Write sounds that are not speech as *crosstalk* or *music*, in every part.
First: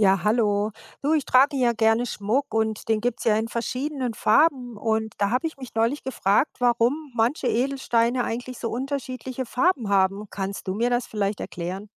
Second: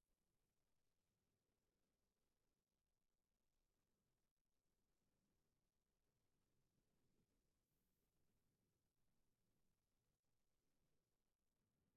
Ja, hallo. Du, ich trage ja gerne Schmuck und den gibt's ja in verschiedenen Farben. Und da habe ich mich neulich gefragt, warum manche Edelsteine eigentlich so unterschiedliche Farben haben. Kannst du mir das vielleicht erklären?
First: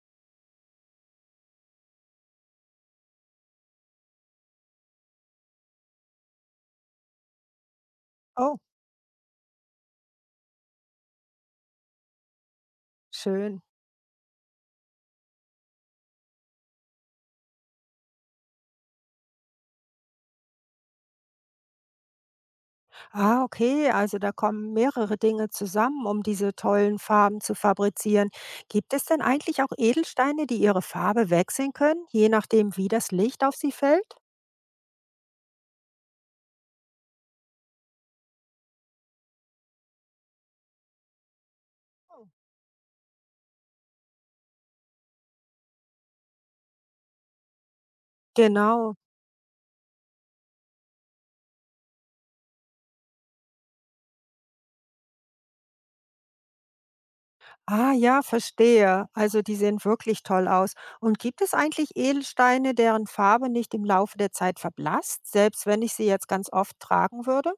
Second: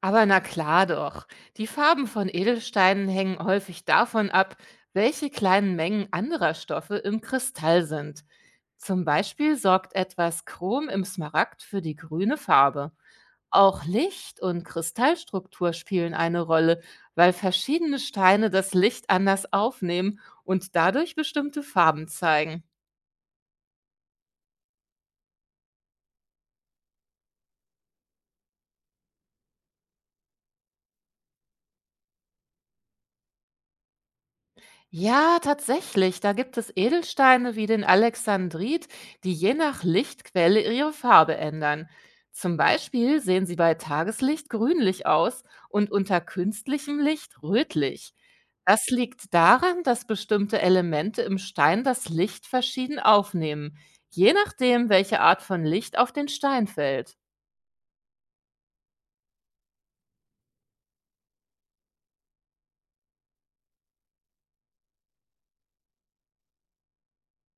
Aber na klar doch. Die Farben von Edelsteinen hängen häufig davon ab, welche kleinen Mengen anderer Stoffe im Kristall sind. Oh, Zum Beispiel sorgt etwas Chrom im Smaragd für die grüne Farbe. schön. Auch Licht und Kristallstruktur spielen eine Rolle, weil verschiedene Steine das Licht anders aufnehmen und dadurch bestimmte Farben zeigen. Ah, okay. Also da kommen mehrere Dinge zusammen, um diese tollen Farben zu fabrizieren. Gibt es denn eigentlich auch Edelsteine, die ihre Farbe wechseln können, je nachdem, wie das Licht auf sie fällt? Ja, tatsächlich. Da gibt es Edelsteine wie den Alexandrit, die je nach Lichtquelle ihre Farbe ändern. Zum Beispiel sehen sie bei Tageslicht grünlich aus und unter künstlichem Licht rötlich. Das Genau. liegt daran, dass bestimmte Elemente im Stein das Licht verschieden aufnehmen, je nachdem, welche Art von Licht auf den Stein fällt. Ah ja, verstehe. Also die sehen wirklich toll aus. Und gibt es eigentlich Edelsteine, deren Farbe nicht im Laufe der Zeit verblasst, selbst wenn ich sie jetzt ganz oft tragen würde?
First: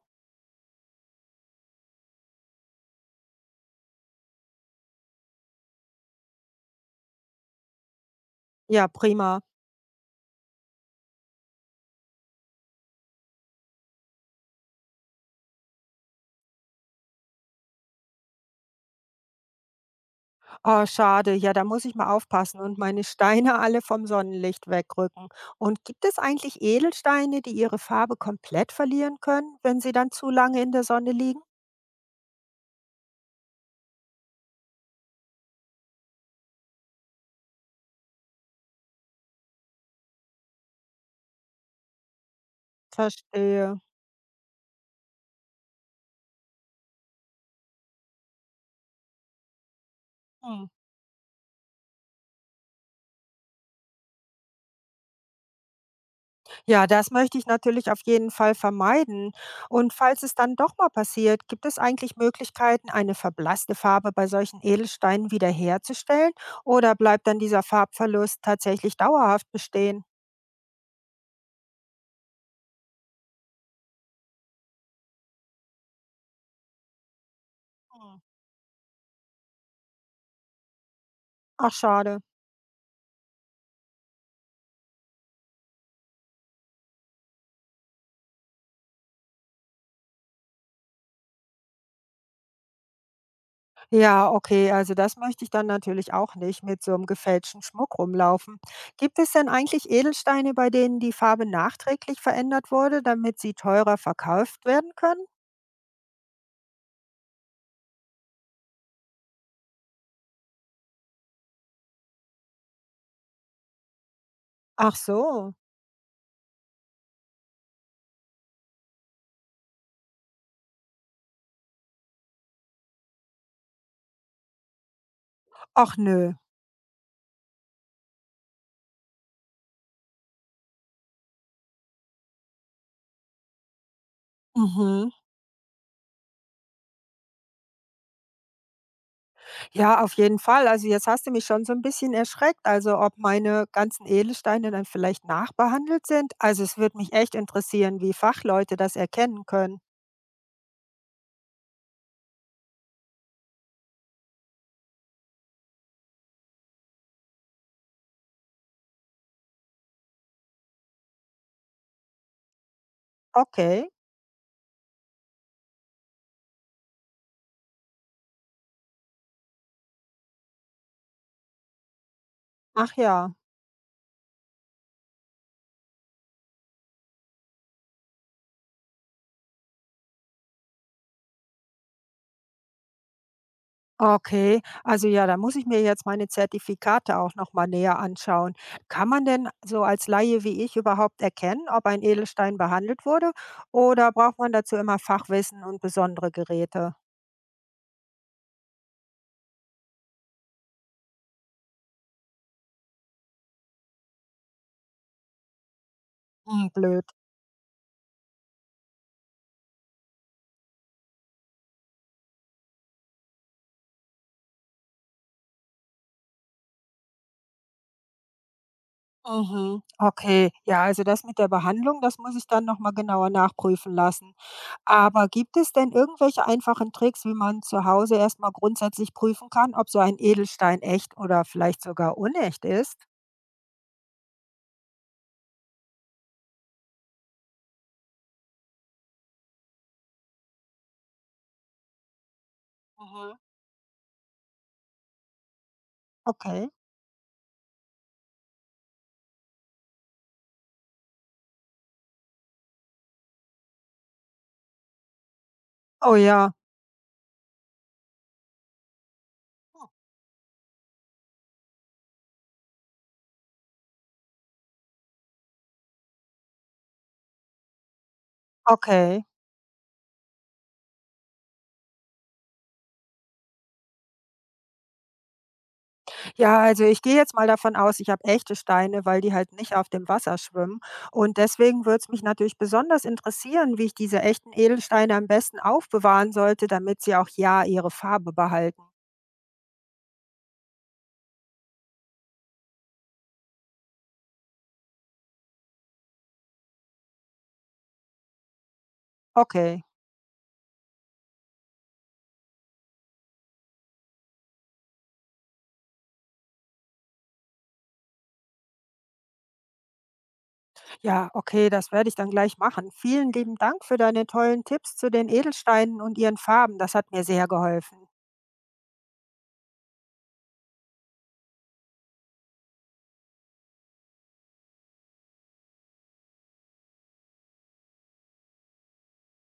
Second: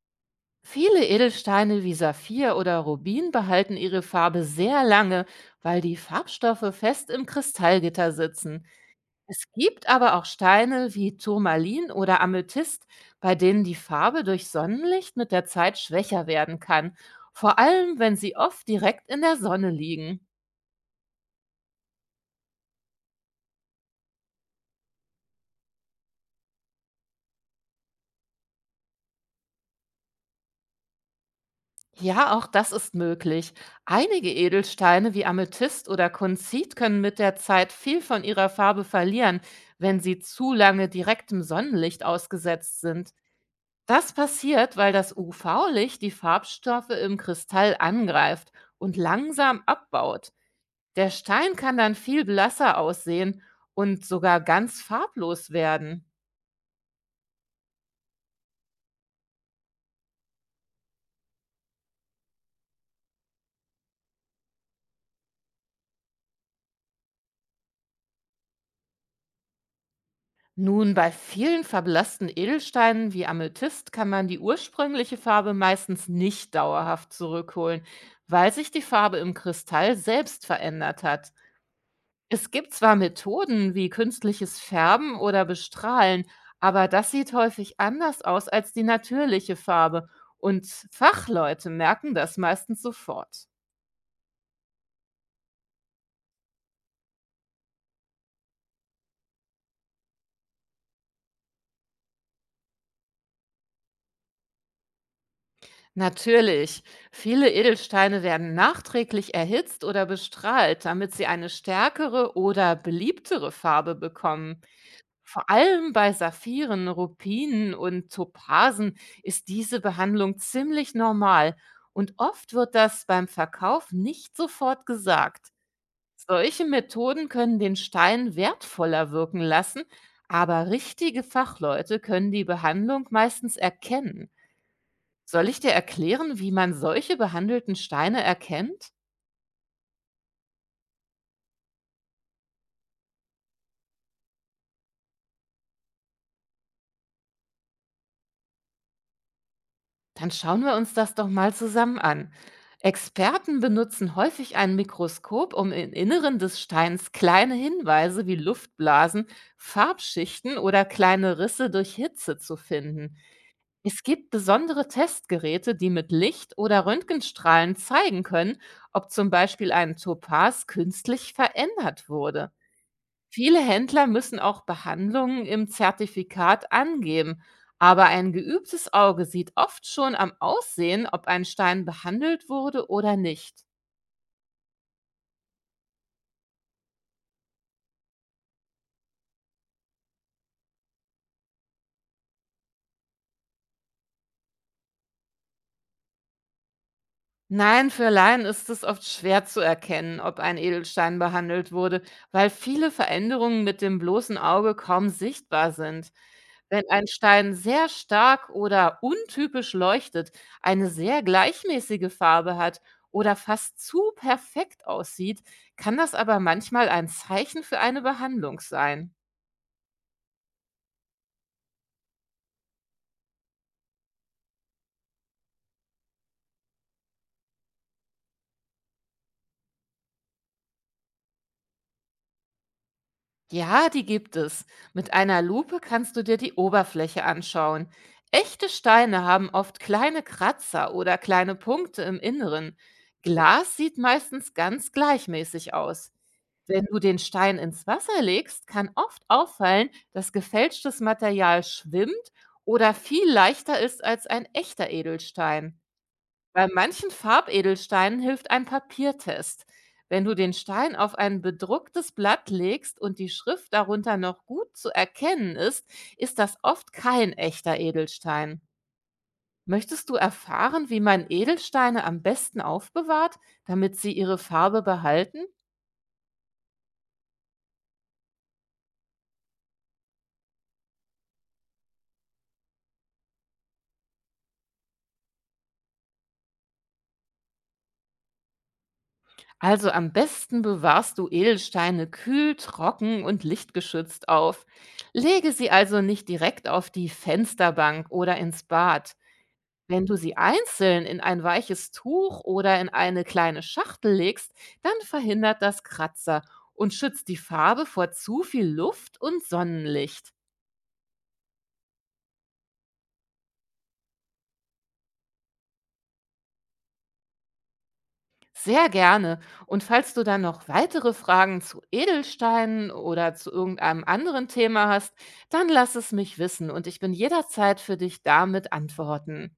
Viele Edelsteine wie Saphir oder Rubin behalten ihre Farbe sehr lange, weil die Farbstoffe fest im Kristallgitter sitzen. Ja, prima. Es gibt aber auch Steine wie Turmalin oder Amethyst, bei denen die Farbe durch Sonnenlicht mit der Zeit schwächer werden kann, vor allem wenn sie oft direkt in der Sonne liegen. Oh, schade. Ja, da muss ich mal aufpassen und meine Steine *laughs* alle vom Sonnenlicht wegrücken. Und gibt es eigentlich Edelsteine, die ihre Farbe komplett verlieren können, wenn sie dann zu lange in der Sonne liegen? Ja, auch das ist möglich. Einige Edelsteine wie Amethyst oder Konzit können mit der Zeit viel von ihrer Farbe verlieren, wenn sie zu lange direktem Sonnenlicht ausgesetzt sind. Verstehe. Das passiert, weil das UV-Licht die Farbstoffe im Kristall angreift und langsam abbaut. Hm. Der Stein kann dann viel blasser aussehen und sogar ganz farblos werden. Ja, das möchte ich natürlich auf jeden Fall vermeiden. Und falls es dann doch mal passiert, gibt es eigentlich Möglichkeiten, eine verblasste Farbe bei solchen Edelsteinen wiederherzustellen? Oder bleibt dann dieser Farbverlust tatsächlich dauerhaft bestehen? Nun, bei vielen verblassten Edelsteinen wie Amethyst kann man die ursprüngliche Farbe meistens nicht dauerhaft zurückholen, Hm. weil sich die Farbe im Kristall selbst verändert hat. Ach, schade. Es gibt zwar Methoden wie künstliches Färben oder Bestrahlen, aber das sieht häufig anders aus als die natürliche Farbe und Fachleute merken das meistens sofort. Ja, okay, also das möchte ich dann natürlich auch nicht mit so einem gefälschten Schmuck rumlaufen. Gibt es denn eigentlich Edelsteine, bei denen die Farbe nachträglich verändert wurde, damit sie teurer verkauft werden können? Natürlich. Viele Edelsteine werden nachträglich erhitzt oder bestrahlt, damit sie eine stärkere oder beliebtere Farbe bekommen. Ach Vor so. allem bei Saphiren, Rupinen und Topasen ist diese Behandlung ziemlich normal und oft wird das beim Verkauf nicht sofort gesagt. Ach nö. Solche Methoden können den Stein wertvoller wirken lassen, aber richtige Fachleute können die Behandlung meistens erkennen. Mhm. Soll ich dir erklären, wie man solche behandelten Steine erkennt? Ja, auf jeden Fall. Also jetzt hast du mich schon so ein bisschen erschreckt, also ob meine ganzen Edelsteine dann vielleicht nachbehandelt sind. Also es würde mich echt interessieren, wie Fachleute das erkennen können. Dann schauen wir uns das doch mal zusammen an. Experten benutzen häufig ein Mikroskop, um im Inneren des Steins kleine Hinweise wie Luftblasen, Farbschichten oder kleine Risse durch Hitze zu finden. Okay. Es gibt besondere Testgeräte, die mit Licht oder Röntgenstrahlen zeigen können, ob zum Beispiel ein Topaz künstlich verändert wurde. Ach ja. Viele Händler müssen auch Behandlungen im Zertifikat angeben, aber ein geübtes Auge sieht oft schon am Aussehen, ob ein Stein behandelt wurde oder nicht. Okay. Also ja, da muss ich mir jetzt meine Zertifikate auch noch mal näher anschauen. Kann man denn so als Laie wie ich überhaupt erkennen, ob ein Edelstein behandelt wurde oder braucht man dazu immer Fachwissen und besondere Geräte? Nein, für Laien ist es oft schwer zu erkennen, ob ein Edelstein behandelt wurde, weil viele Veränderungen mit dem bloßen Auge kaum sichtbar sind. Hm, Wenn blöd. ein Stein sehr stark oder untypisch leuchtet, eine sehr gleichmäßige Farbe hat oder fast zu perfekt aussieht, kann das aber manchmal ein Zeichen für eine Behandlung sein. Mhm. Okay, ja, also das mit der Behandlung, das muss ich dann nochmal genauer nachprüfen lassen. Aber gibt es denn irgendwelche einfachen Tricks, wie man zu Hause erstmal grundsätzlich prüfen kann, ob so ein Edelstein echt oder vielleicht sogar unecht ist? Ja, die gibt es. Mit einer Lupe kannst du dir die Oberfläche anschauen. Echte Steine haben oft kleine Kratzer oder kleine Punkte im Inneren. Mhm. Glas sieht meistens ganz gleichmäßig aus. Okay. Wenn du den Stein ins Wasser legst, kann oft auffallen, dass gefälschtes Material schwimmt oder viel leichter ist als ein echter Edelstein. Oh ja. Bei manchen Farbedelsteinen hilft ein Papiertest. Hm. Wenn du den Stein auf ein bedrucktes Blatt legst und die Schrift darunter noch gut zu erkennen ist, ist das oft kein echter Edelstein. Okay. Möchtest du erfahren, wie man Edelsteine am besten aufbewahrt, damit sie ihre Farbe behalten? Ja, also ich gehe jetzt mal davon aus, ich habe echte Steine, weil die halt nicht auf dem Wasser schwimmen. Und deswegen würde es mich natürlich besonders interessieren, wie ich diese echten Edelsteine am besten aufbewahren sollte, damit sie auch ja ihre Farbe behalten. Also am besten bewahrst du Edelsteine kühl, trocken und lichtgeschützt auf. Lege sie also nicht direkt auf die Fensterbank oder ins Bad. Okay, Wenn du sie einzeln in ein weiches Tuch oder in eine kleine Schachtel legst, dann verhindert das Kratzer und schützt die Farbe vor zu viel Luft und Sonnenlicht. ja, okay, das werde ich dann gleich machen. Vielen lieben Dank für deine tollen Tipps zu den Edelsteinen und ihren Farben. Das hat mir sehr geholfen. Sehr gerne. Und falls du dann noch weitere Fragen zu Edelsteinen oder zu irgendeinem anderen Thema hast, dann lass es mich wissen und ich bin jederzeit für dich damit antworten.